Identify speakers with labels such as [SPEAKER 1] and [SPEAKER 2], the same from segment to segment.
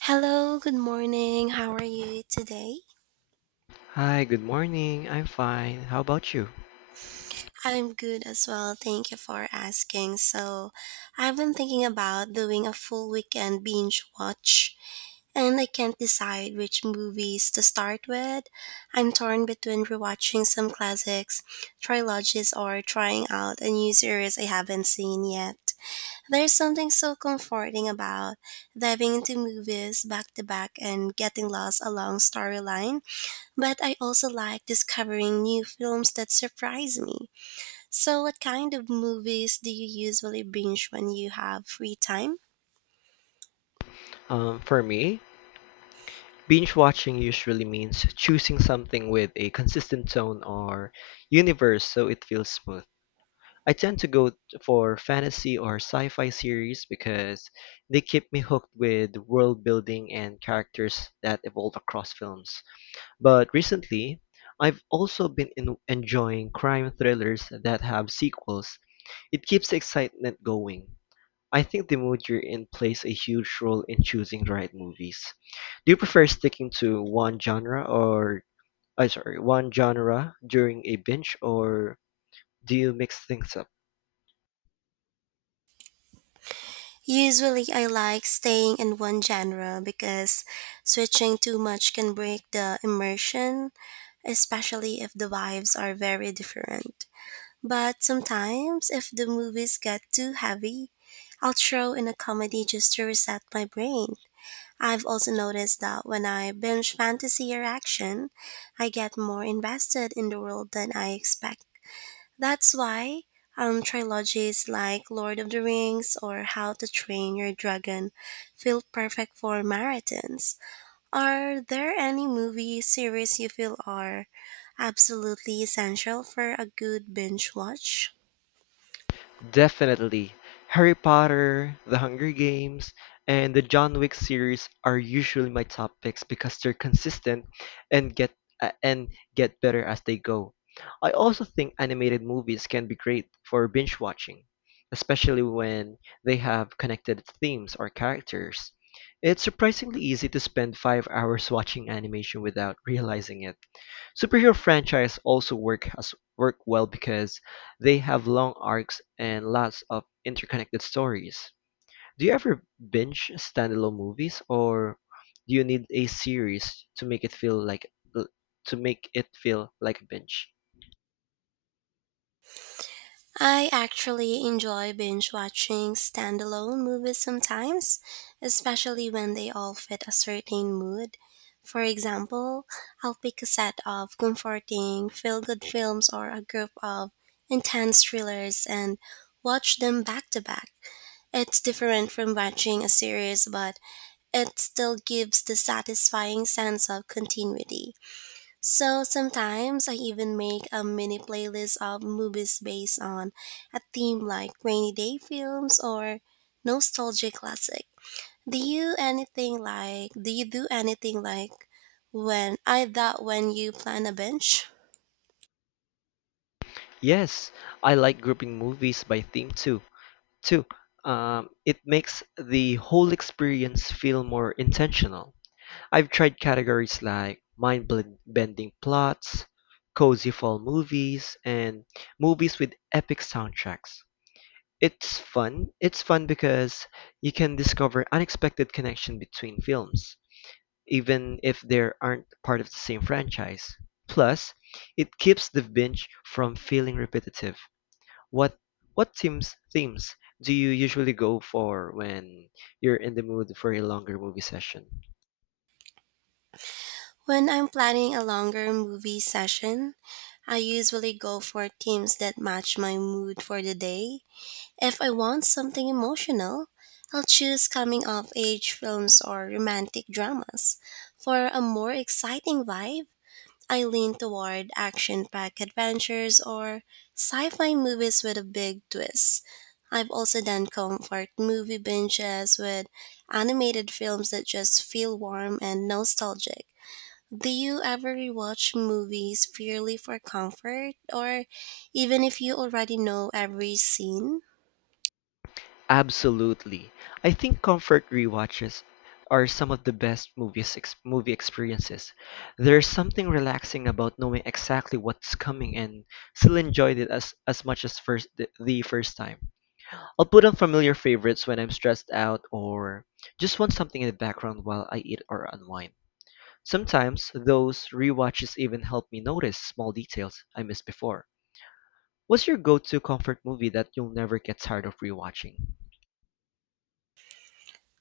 [SPEAKER 1] Hello, good morning. How are you today?
[SPEAKER 2] Hi, good morning. I'm fine. How about you?
[SPEAKER 1] I'm good as well. Thank you for asking. So, I've been thinking about doing a full weekend binge watch, and I can't decide which movies to start with. I'm torn between rewatching some classics, trilogies, or trying out a new series I haven't seen yet. There's something so comforting about diving into movies back to back and getting lost along storyline. But I also like discovering new films that surprise me. So, what kind of movies do you usually binge when you have free time?
[SPEAKER 2] For me, binge watching usually means choosing something with a consistent tone or universe so it feels smooth. I tend to go for fantasy or sci-fi series because they keep me hooked with world building and characters that evolve across films. But recently, I've also been in enjoying crime thrillers that have sequels. It keeps the excitement going. I think the mood you're in plays a huge role in choosing the right movies. Do you prefer sticking to one genre or one genre during a binge or do you mix things up?
[SPEAKER 1] Usually, I like staying in one genre because switching too much can break the immersion, especially if the vibes are very different. But sometimes, if the movies get too heavy, I'll throw in a comedy just to reset my brain. I've also noticed that when I binge fantasy or action, I get more invested in the world than I expect. That's why trilogies like Lord of the Rings or How to Train Your Dragon feel perfect for marathons. Are there any movie series you feel are absolutely essential for a good binge watch?
[SPEAKER 2] Definitely. Harry Potter, The Hunger Games, and the John Wick series are usually my top picks because they're consistent and uh, and get better as they go. I also think animated movies can be great for binge watching, especially when they have connected themes or characters. It's surprisingly easy to spend 5 hours watching animation without realizing it. Superhero franchise also work well because they have long arcs and lots of interconnected stories. Do you ever binge standalone movies or do you need a series to make it feel like a binge?
[SPEAKER 1] I actually enjoy binge watching standalone movies sometimes, especially when they all fit a certain mood. For example, I'll pick a set of comforting, feel good films or a group of intense thrillers and watch them back to back. It's different from watching a series, but it still gives the satisfying sense of continuity. So sometimes I even make a mini playlist of movies based on a theme like rainy day films or nostalgic classic. Do you do anything like when I that when you plan a bench?
[SPEAKER 2] Yes, I like grouping movies by theme too. Too, it makes the whole experience feel more intentional. I've tried categories like mind-bending plots, cozy fall movies, and movies with epic soundtracks. It's fun because you can discover unexpected connection between films, even if they aren't part of the same franchise. Plus, it keeps the binge from feeling repetitive. What what themes do you usually go for when you're in the mood for a longer movie session?
[SPEAKER 1] When I'm planning a longer movie session, I usually go for themes that match my mood for the day. If I want something emotional, I'll choose coming of age films or romantic dramas. For a more exciting vibe, I lean toward action packed adventures or sci fi movies with a big twist. I've also done comfort movie binges with animated films that just feel warm and nostalgic. Do you ever rewatch movies purely for comfort, or even if you already know every scene?
[SPEAKER 2] Absolutely. I think comfort rewatches are some of the best movie experiences. There's something relaxing about knowing exactly what's coming and still enjoyed it as much as the first time. I'll put on familiar favorites when I'm stressed out or just want something in the background while I eat or unwind. Sometimes those rewatches even help me notice small details I missed before. What's your go-to comfort movie that you'll never get tired of rewatching?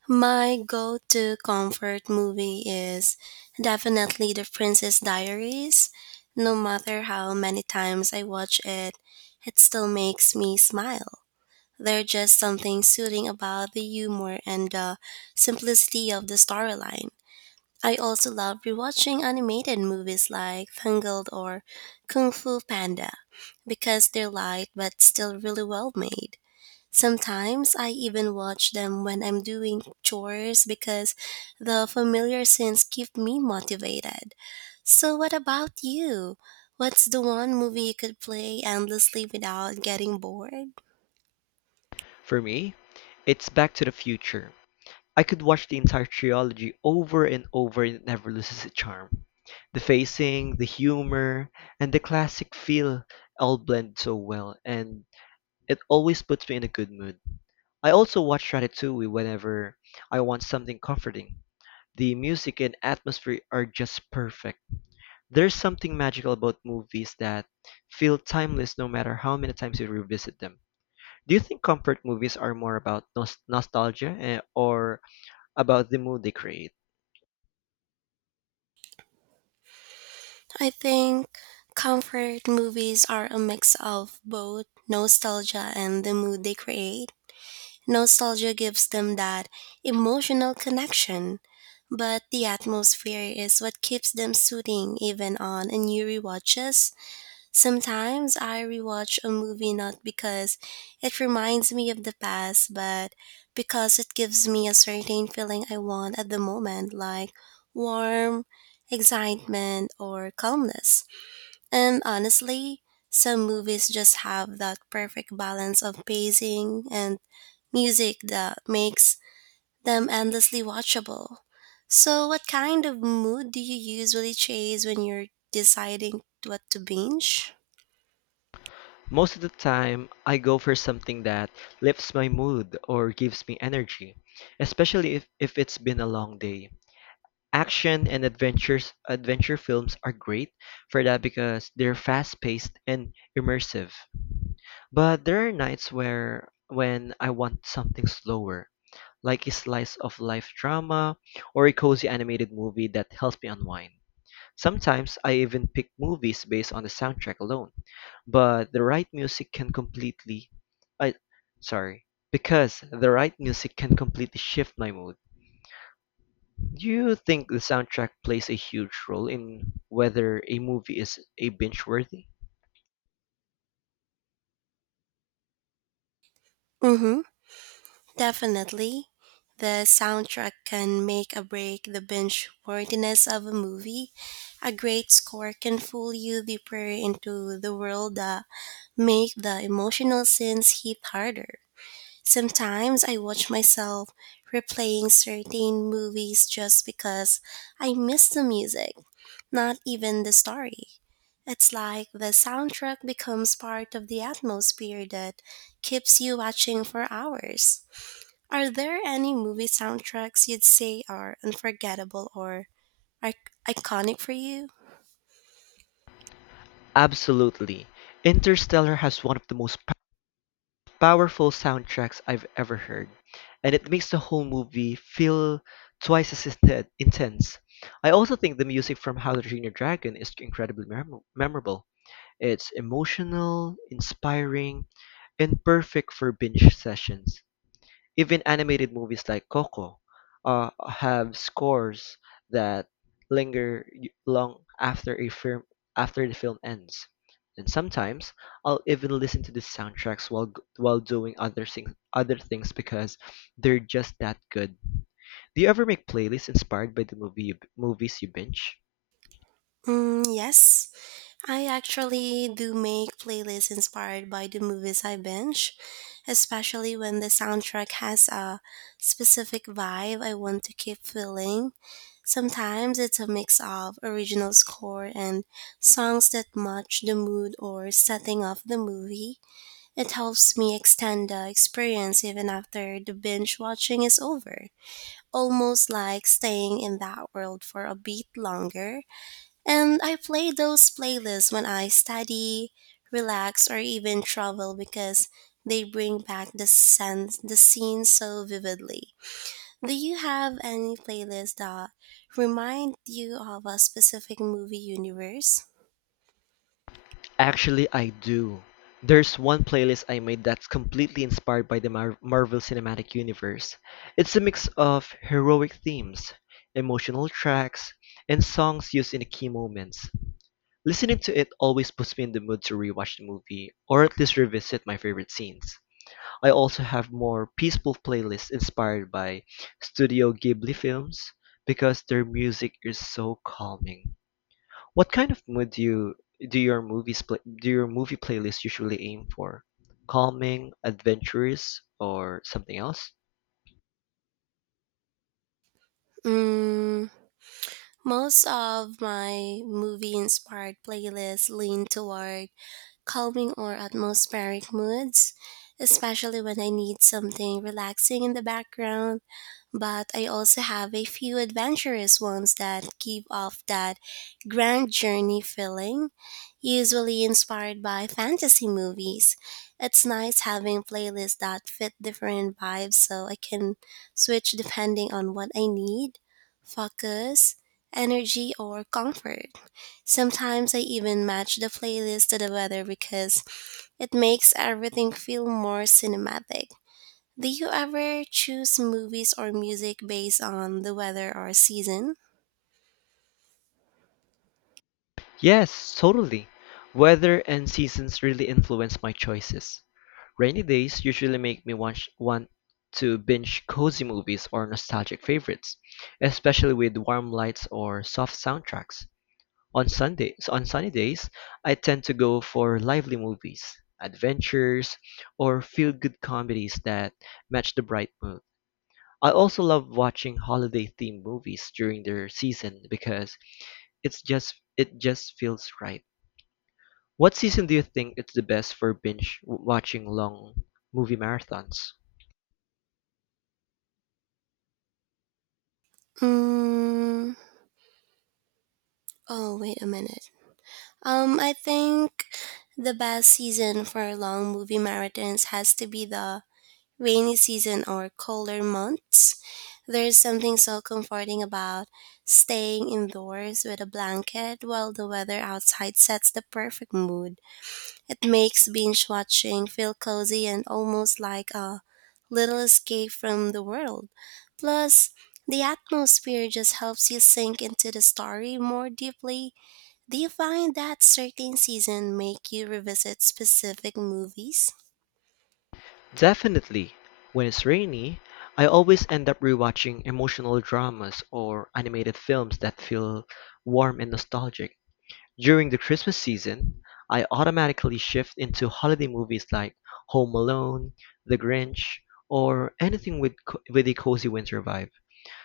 [SPEAKER 1] My go to comfort movie is definitely The Princess Diaries. No matter how many times I watch it, it still makes me smile. There's just something soothing about the humor and the simplicity of the storyline. I also love rewatching animated movies like Tangled or Kung Fu Panda because they're light but still really well made. Sometimes I even watch them when I'm doing chores because the familiar scenes keep me motivated. So, what about you? What's the one movie you could play endlessly without getting bored?
[SPEAKER 2] For me, it's Back to the Future. I could watch the entire trilogy over and over and it never loses its charm. The pacing, the humor, and the classic feel all blend so well, and it always puts me in a good mood. I also watch Ratatouille whenever I want something comforting. The music and atmosphere are just perfect. There's something magical about movies that feel timeless no matter how many times you revisit them. Do you think comfort movies are more about nostalgia or about the mood they create?
[SPEAKER 1] I think comfort movies are a mix of both nostalgia and the mood they create. Nostalgia gives them that emotional connection, but the atmosphere is what keeps them soothing even on new rewatches. Sometimes I rewatch a movie not because it reminds me of the past, but because it gives me a certain feeling I want at the moment, like warm, excitement, or calmness. And honestly, some movies just have that perfect balance of pacing and music that makes them endlessly watchable. So, what kind of mood do you usually chase when you're deciding what to binge?
[SPEAKER 2] Most of the time, I go for something that lifts my mood or gives me energy, especially if it's been a long day. Action and adventure films are great for that because they're fast-paced and immersive. But there are nights where when I want something slower, like a slice of life drama or a cozy animated movie that helps me unwind. Sometimes I even pick movies based on the soundtrack alone, but the right music can completely I sorry, because the right music can completely shift my mood. Do you think the soundtrack plays a huge role in whether a movie is a binge worthy?
[SPEAKER 1] Mm hmm. Definitely, the soundtrack can make or break the binge worthiness of a movie. A great score can fool you deeper into the world that make the emotional scenes hit harder. Sometimes I watch myself replaying certain movies just because I miss the music, not even the story. It's like the soundtrack becomes part of the atmosphere that keeps you watching for hours. Are there any movie soundtracks you'd say are unforgettable or iconic for you?
[SPEAKER 2] Absolutely. Interstellar has one of the most powerful soundtracks I've ever heard, and it makes the whole movie feel twice as intense. I also think the music from How to Train Your Dragon is incredibly memorable. It's emotional, inspiring, and perfect for binge sessions. Even animated movies like Coco have scores that long after a film after the film ends. And sometimes I'll even listen to the soundtracks while while doing other things because they're just that good. Do you ever make playlists inspired by the movies you binge?
[SPEAKER 1] Mm, yes, I actually do make playlists inspired by the movies I binge, especially when the soundtrack has a specific vibe I want to keep feeling. Sometimes it's a mix of original score and songs that match the mood or setting of the movie. It helps me extend the experience even after the binge watching is over, almost like staying in that world for a bit longer. And I play those playlists when I study, relax, or even travel because they bring back the sense the scene so vividly. Do you have any playlist that remind you of a specific movie universe?
[SPEAKER 2] Actually, I do. There's one playlist I made that's completely inspired by the Marvel Cinematic Universe. It's a mix of heroic themes, emotional tracks, and songs used in key moments. Listening to it always puts me in the mood to rewatch the movie, or at least revisit my favorite scenes. I also have more peaceful playlists inspired by Studio Ghibli films because their music is so calming. What kind of mood do you do your movies play, do your movie playlists usually aim for? Calming, adventurous, or something else?
[SPEAKER 1] Mm, most of my movie inspired playlists lean toward calming or atmospheric moods, especially when I need something relaxing in the background. But I also have a few adventurous ones that give off that grand journey feeling, usually inspired by fantasy movies. It's nice having playlists that fit different vibes so I can switch depending on what I need, focus, energy, or comfort. Sometimes I even match the playlist to the weather because it makes everything feel more cinematic. Do you ever choose movies or music based on the weather or season?
[SPEAKER 2] Yes, totally. Weather and seasons really influence my choices. Rainy days usually make me want to binge cozy movies or nostalgic favorites, especially with warm lights or soft soundtracks. On sunny days, I tend to go for lively movies, adventures, or feel-good comedies that match the bright mood. I also love watching holiday-themed movies during their season because it just feels right. What season do you think it's the best for binge watching long movie marathons?
[SPEAKER 1] Mm, oh, wait a minute. I think the best season for long movie marathons has to be the rainy season or colder months. There's something so comforting about staying indoors with a blanket while the weather outside sets the perfect mood. It makes binge watching feel cozy and almost like a little escape from the world. Plus, the atmosphere just helps you sink into the story more deeply. Do you find that certain season make you revisit specific movies?
[SPEAKER 2] Definitely. When it's rainy, I always end up rewatching emotional dramas or animated films that feel warm and nostalgic. During the Christmas season, I automatically shift into holiday movies like Home Alone, The Grinch, or anything with a cozy winter vibe.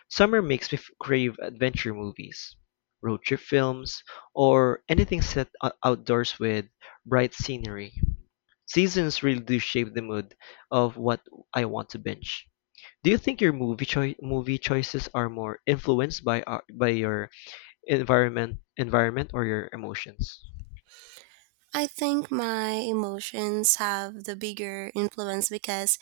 [SPEAKER 2] Summer makes me crave adventure movies, road trip films, or anything set outdoors with bright scenery. Seasons really do shape the mood of what I want to binge. Do you think your movie choices are more influenced by by your environment or your emotions?
[SPEAKER 1] I think my emotions have the bigger influence because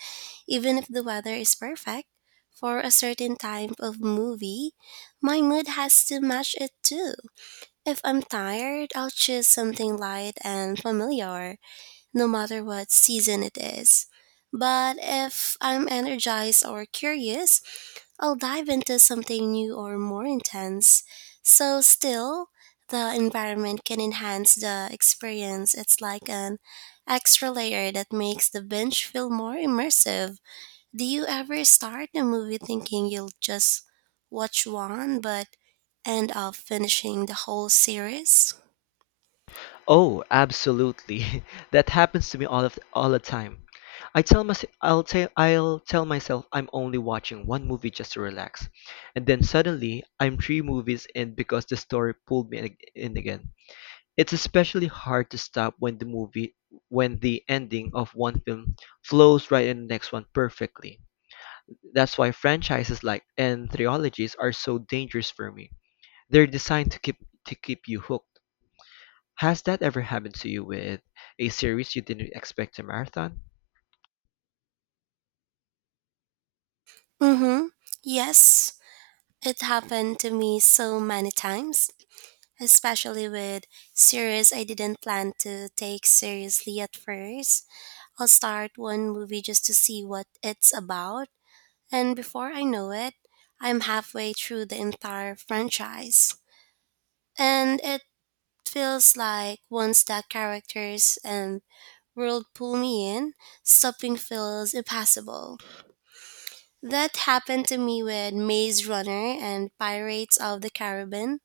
[SPEAKER 1] even if the weather is perfect for a certain type of movie, my mood has to match it too. If I'm tired, I'll choose something light and familiar, no matter what season it is. But if I'm energized or curious, I'll dive into something new or more intense. So, still, the environment can enhance the experience. It's like an extra layer that makes the binge feel more immersive. Do you ever start a movie thinking you'll just watch one, but end up finishing the whole series?
[SPEAKER 2] Oh, absolutely. That happens to me all the time. I'll tell myself I'm only watching one movie just to relax. And then suddenly I'm three movies in because the story pulled me in again. It's especially hard to stop when the movie when the ending of one film flows right in the next one perfectly. That's why franchises like and trilogies are so dangerous for me. They're designed to keep you hooked. Has that ever happened to you with a series you didn't expect to marathon?
[SPEAKER 1] Mm-hmm. Yes, it happened to me so many times, especially with series I didn't plan to take seriously at first. I'll start one movie just to see what it's about, and before I know it, I'm halfway through the entire franchise. And it feels like once the characters and world pull me in, stopping feels impossible. That happened to me with Maze Runner and Pirates of the Caribbean.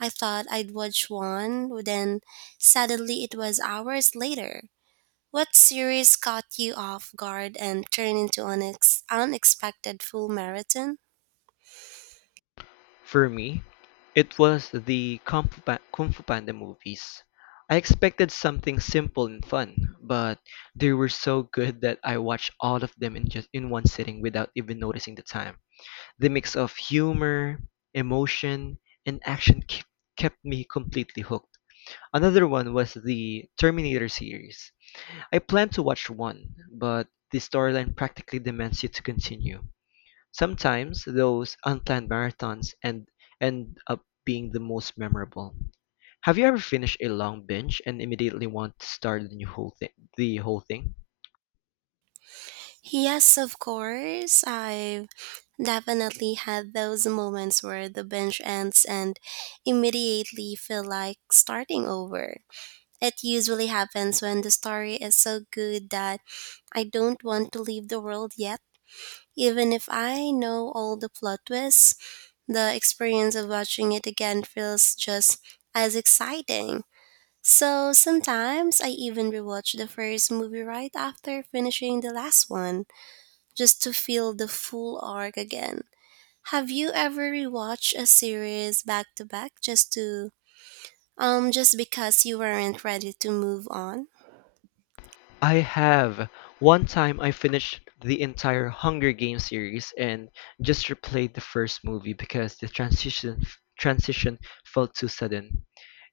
[SPEAKER 1] I thought I'd watch one, then suddenly it was hours later. What series caught you off guard and turned into an unexpected full marathon?
[SPEAKER 2] For me, it was the Kung Fu Panda movies. I expected something simple and fun, but they were so good that I watched all of them in just in one sitting without even noticing the time. The mix of humor, emotion, and action kept me completely hooked. Another one was the Terminator series. I planned to watch one, but the storyline practically demands you to continue. Sometimes those unplanned marathons end up being the most memorable. Have you ever finished a long binge and immediately want to start the whole thing?
[SPEAKER 1] Yes, of course. I've definitely had those moments where the binge ends and immediately feel like starting over. It usually happens when the story is so good that I don't want to leave the world yet. Even if I know all the plot twists, the experience of watching it again feels just as exciting. So sometimes I even rewatch the first movie right after finishing the last one, just to feel the full arc again. Have you ever rewatched a series back to back just to just because you weren't ready to move on?
[SPEAKER 2] I have. One time I finished the entire Hunger Games series and just replayed the first movie because the transition felt too sudden.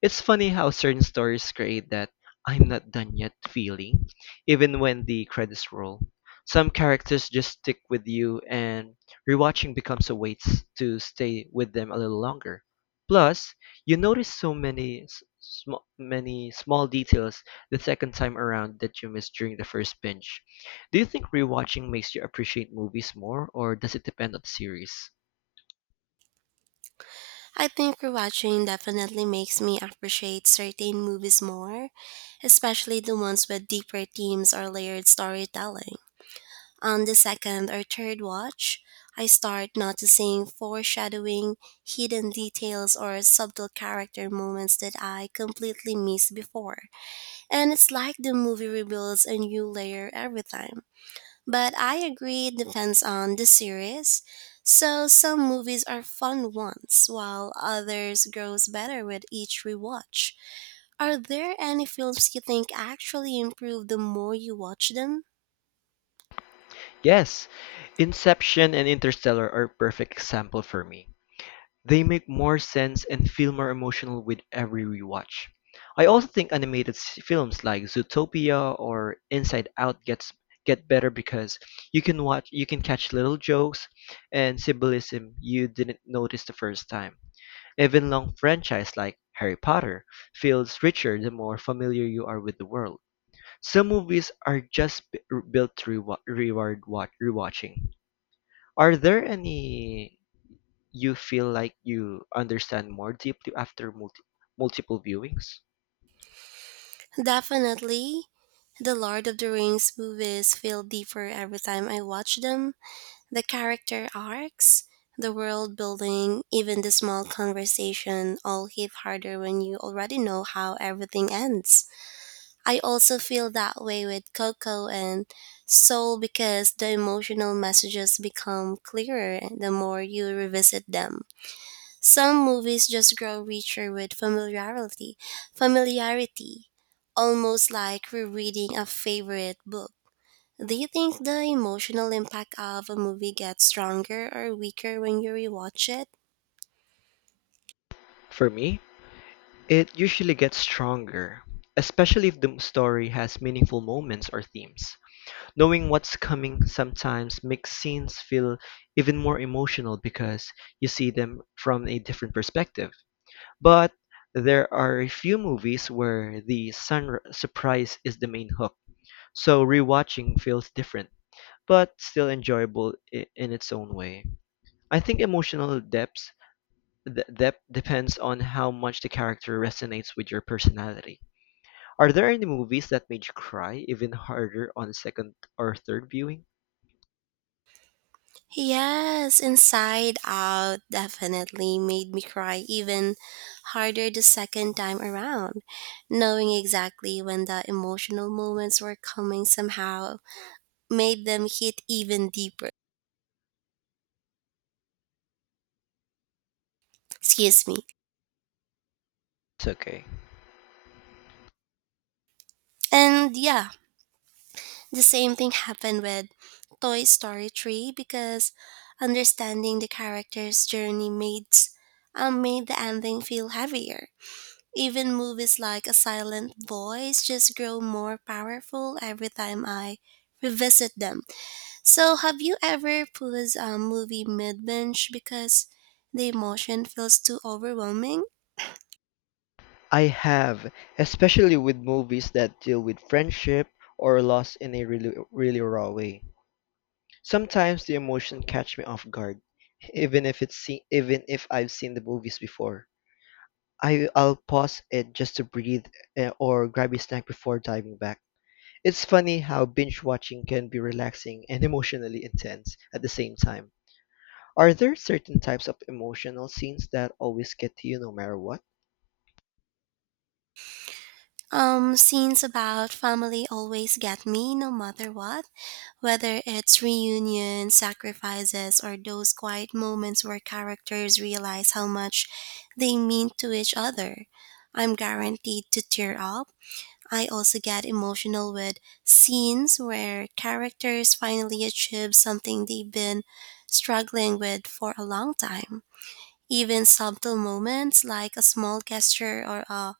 [SPEAKER 2] It's funny how certain stories create that I'm not done yet feeling, even when the credits roll. Some characters just stick with you and rewatching becomes a way to stay with them a little longer. Plus, you notice so many small details the second time around that you missed during the first binge. Do you think rewatching makes you appreciate movies more, or does it depend on the series?
[SPEAKER 1] I think rewatching definitely makes me appreciate certain movies more, especially the ones with deeper themes or layered storytelling. On the second or third watch, I start noticing foreshadowing, hidden details, or subtle character moments that I completely missed before. And it's like the movie reveals a new layer every time. But I agree it depends on the series. So some movies are fun once, while others grows better with each rewatch. Are there any films you think actually improve the more you watch them?
[SPEAKER 2] Yes, Inception and Interstellar are perfect example for me. They make more sense and feel more emotional with every rewatch. I also think animated films like Zootopia or Inside Out get better because you can catch little jokes and symbolism you didn't notice the first time. Even long franchise like Harry Potter feels richer the more familiar you are with the world. Some movies are just built to rewatching. Are there any you feel like you understand more deeply after multiple viewings?
[SPEAKER 1] Definitely. The Lord of the Rings movies feel deeper every time I watch them. The character arcs, the world building, even the small conversation all hit harder when you already know how everything ends. I also feel that way with Coco and Soul because the emotional messages become clearer the more you revisit them. Some movies just grow richer with familiarity, almost like rereading a favorite book. Do you think the emotional impact of a movie gets stronger or weaker when you rewatch it?
[SPEAKER 2] For me, it usually gets stronger, especially if the story has meaningful moments or themes. Knowing what's coming sometimes makes scenes feel even more emotional because you see them from a different perspective. But there are a few movies where the sun surprise is the main hook. So rewatching feels different, but still enjoyable in its own way. I think emotional depth depends on how much the character resonates with your personality. Are there any movies that made you cry even harder on second or third viewing?
[SPEAKER 1] Yes, Inside Out definitely made me cry even harder the second time around. Knowing exactly when the emotional moments were coming somehow made them hit even deeper. Excuse me.
[SPEAKER 2] It's okay.
[SPEAKER 1] And yeah, the same thing happened with Toy Story 3 because understanding the character's journey made the ending feel heavier. Even movies like A Silent Voice just grow more powerful every time I revisit them. So, have you ever paused a movie mid binge because the emotion feels too overwhelming?
[SPEAKER 2] I have, especially with movies that deal with friendship or loss in a really really raw way. Sometimes the emotion catch me off guard, even if even if I've seen the movies before. I'll pause it just to breathe or grab a snack before diving back. It's funny how binge watching can be relaxing and emotionally intense at the same time. Are there certain types of emotional scenes that always get to you no matter what?
[SPEAKER 1] Scenes about family always get me no matter what, whether it's reunions, sacrifices, or those quiet moments where characters realize how much they mean to each other. I'm guaranteed to tear up. I also get emotional with scenes where characters finally achieve something they've been struggling with for a long time. Even subtle moments like a small gesture or a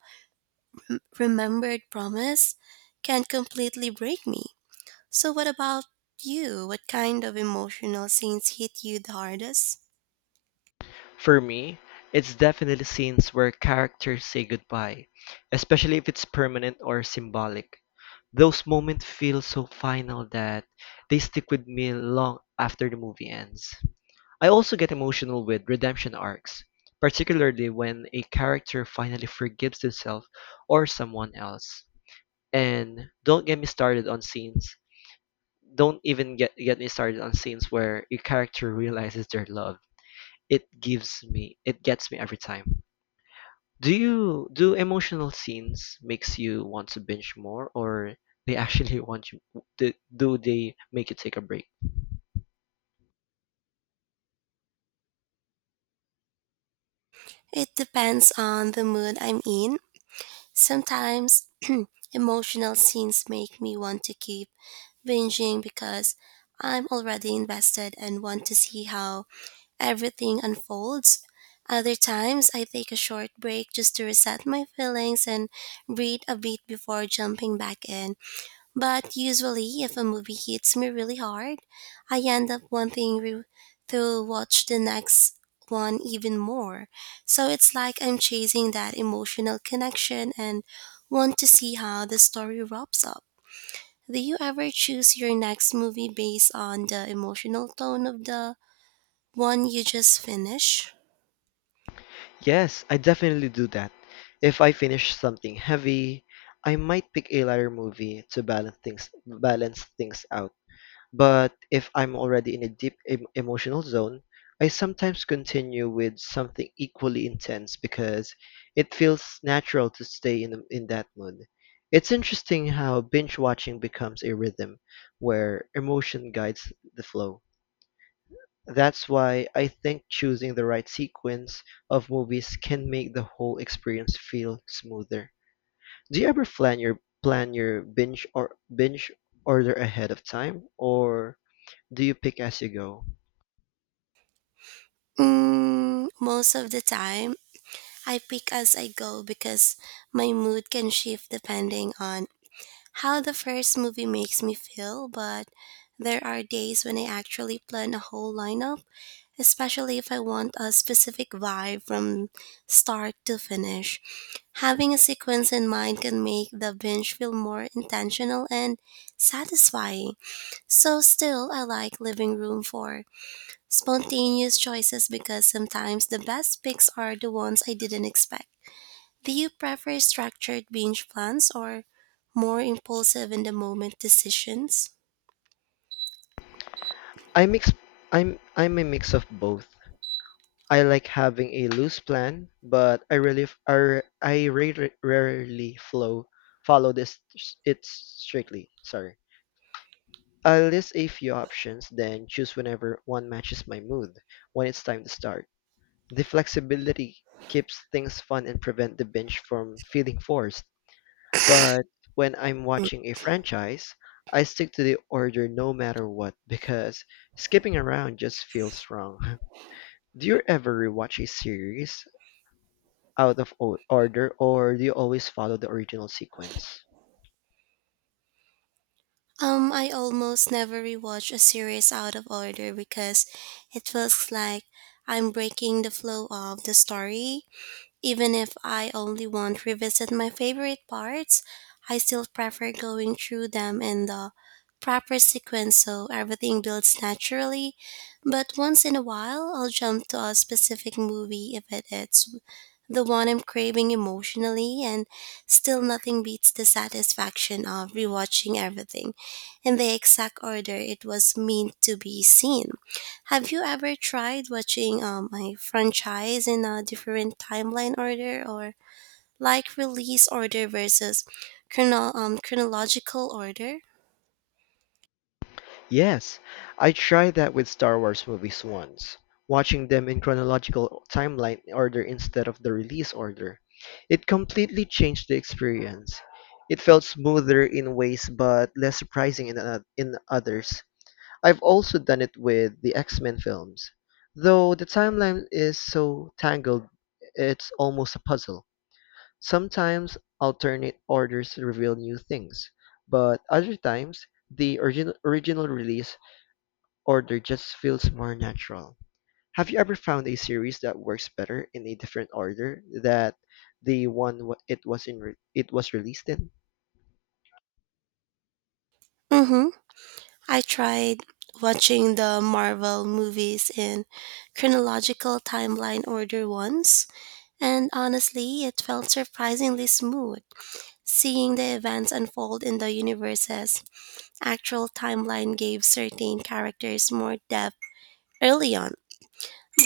[SPEAKER 1] remembered promise can completely break me. So, what about you? What kind of emotional scenes hit you the hardest?
[SPEAKER 2] For me, it's definitely scenes where characters say goodbye, especially if it's permanent or symbolic. Those moments feel so final that they stick with me long after the movie ends. I also get emotional with redemption arcs, particularly when a character finally forgives themselves or someone else. And don't get me started on scenes. Don't even get me started on scenes where a character realizes their love. It gets me every time. Do emotional scenes makes you want to binge more, or they actually want you? Do they make you take a break?
[SPEAKER 1] It depends on the mood I'm in. Sometimes emotional scenes make me want to keep binging because I'm already invested and want to see how everything unfolds. Other times, I take a short break just to reset my feelings and breathe a bit before jumping back in. But usually, if a movie hits me really hard, I end up to watch the next one even more. So it's like I'm chasing that emotional connection and want to see how the story wraps up. Do you ever choose your next movie based on the emotional tone of the one you just finished?
[SPEAKER 2] Yes, I definitely do that. If I finish something heavy, I might pick a lighter movie to balance things out. But if I'm already in a deep emotional zone, I sometimes continue with something equally intense because it feels natural to stay in that mood. It's interesting how binge watching becomes a rhythm where emotion guides the flow. That's why I think choosing the right sequence of movies can make the whole experience feel smoother. Do you ever plan your binge order ahead of time or do you pick as you go?
[SPEAKER 1] Mm, most of the time, I pick as I go because my mood can shift depending on how the first movie makes me feel, but there are days when I actually plan a whole lineup, especially if I want a specific vibe from start to finish. Having a sequence in mind can make the binge feel more intentional and satisfying. So, still, I like living room for spontaneous choices because sometimes the best picks are the ones I didn't expect. Do you prefer structured binge plans or more impulsive in the moment decisions?
[SPEAKER 2] I mix I'm a mix of both. I like having a loose plan, but I really rarely flow follow it strictly. Sorry. I'll list a few options, then choose whenever one matches my mood when it's time to start. The flexibility keeps things fun and prevent the binge from feeling forced. But when I'm
[SPEAKER 1] Mm.
[SPEAKER 2] watching a franchise, I stick to the order no matter what because skipping around just feels wrong. Do you ever rewatch a series out order or do you always follow the original sequence?
[SPEAKER 1] I almost never rewatch a series out of order because it feels like I'm breaking the flow of the story. Even if I only want to revisit my favorite parts, I still prefer going through them in the proper sequence so everything builds naturally. But once in a while, I'll jump to a specific movie if it is the one I'm craving emotionally, and still nothing beats the satisfaction of rewatching everything in the exact order it was meant to be seen. Have you ever tried watching a franchise in a different timeline order or like release order versus chronological order?
[SPEAKER 2] Yes, I tried that with Star Wars movies once, watching them in chronological timeline order instead of the release order. It completely changed the experience. It felt smoother in ways but less surprising in others. I've also done it with the X-Men films, though the timeline is so tangled it's almost a puzzle. Sometimes alternate orders reveal new things, but other times the original release order just feels more natural. Have you ever found a series that works better in a different order that the one w- it was in re- it was released in?
[SPEAKER 1] Mm-hmm. I tried watching the Marvel movies in chronological timeline order once and honestly, it felt surprisingly smooth. Seeing the events unfold in the universe's actual timeline gave certain characters more depth early on.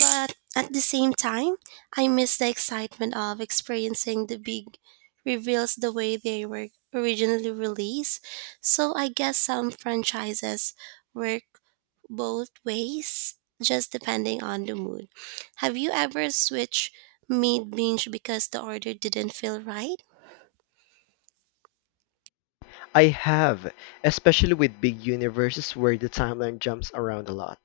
[SPEAKER 1] But at the same time, I miss the excitement of experiencing the big reveals the way they were originally released. So I guess some franchises work both ways, just depending on the mood. Have you ever switched mid binge because the order didn't feel right?
[SPEAKER 2] I have, especially with big universes where the timeline jumps around a lot.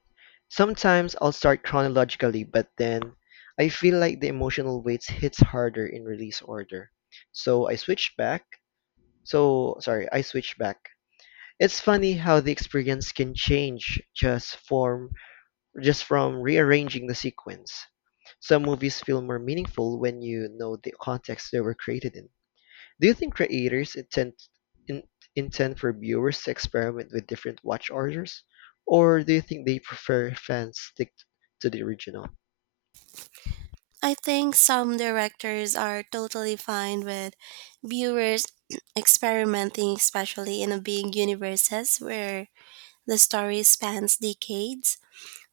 [SPEAKER 2] Sometimes I'll start chronologically, but then I feel like the emotional weight hits harder in release order. So I switch back. I switch back. It's funny how the experience can change just from rearranging the sequence. Some movies feel more meaningful when you know the context they were created in. Do you think creators in, intend for viewers to experiment with different watch orders, or do you think they prefer fans stick to the original?
[SPEAKER 1] I think some directors are totally fine with viewers experimenting, especially in a big universes where the story spans decades.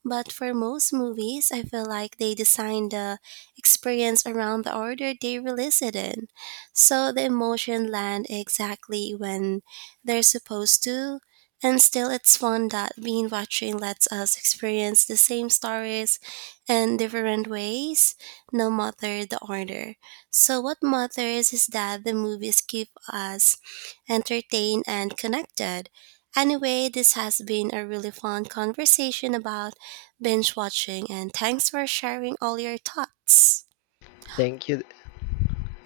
[SPEAKER 1] But for most movies, I feel like they design the experience around the order they release it in. So the emotion land exactly when they're supposed to. And still, it's fun that being watching lets us experience the same stories in different ways, no matter the order. So, what matters is that the movies keep us entertained and connected. Anyway, this has been a really fun conversation about binge watching, and thanks for sharing all your thoughts.
[SPEAKER 2] Thank you.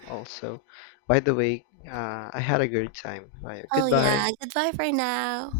[SPEAKER 2] Also, by the way, I had a good time. Bye.
[SPEAKER 1] Oh,
[SPEAKER 2] Goodbye.
[SPEAKER 1] yeah. Goodbye for now.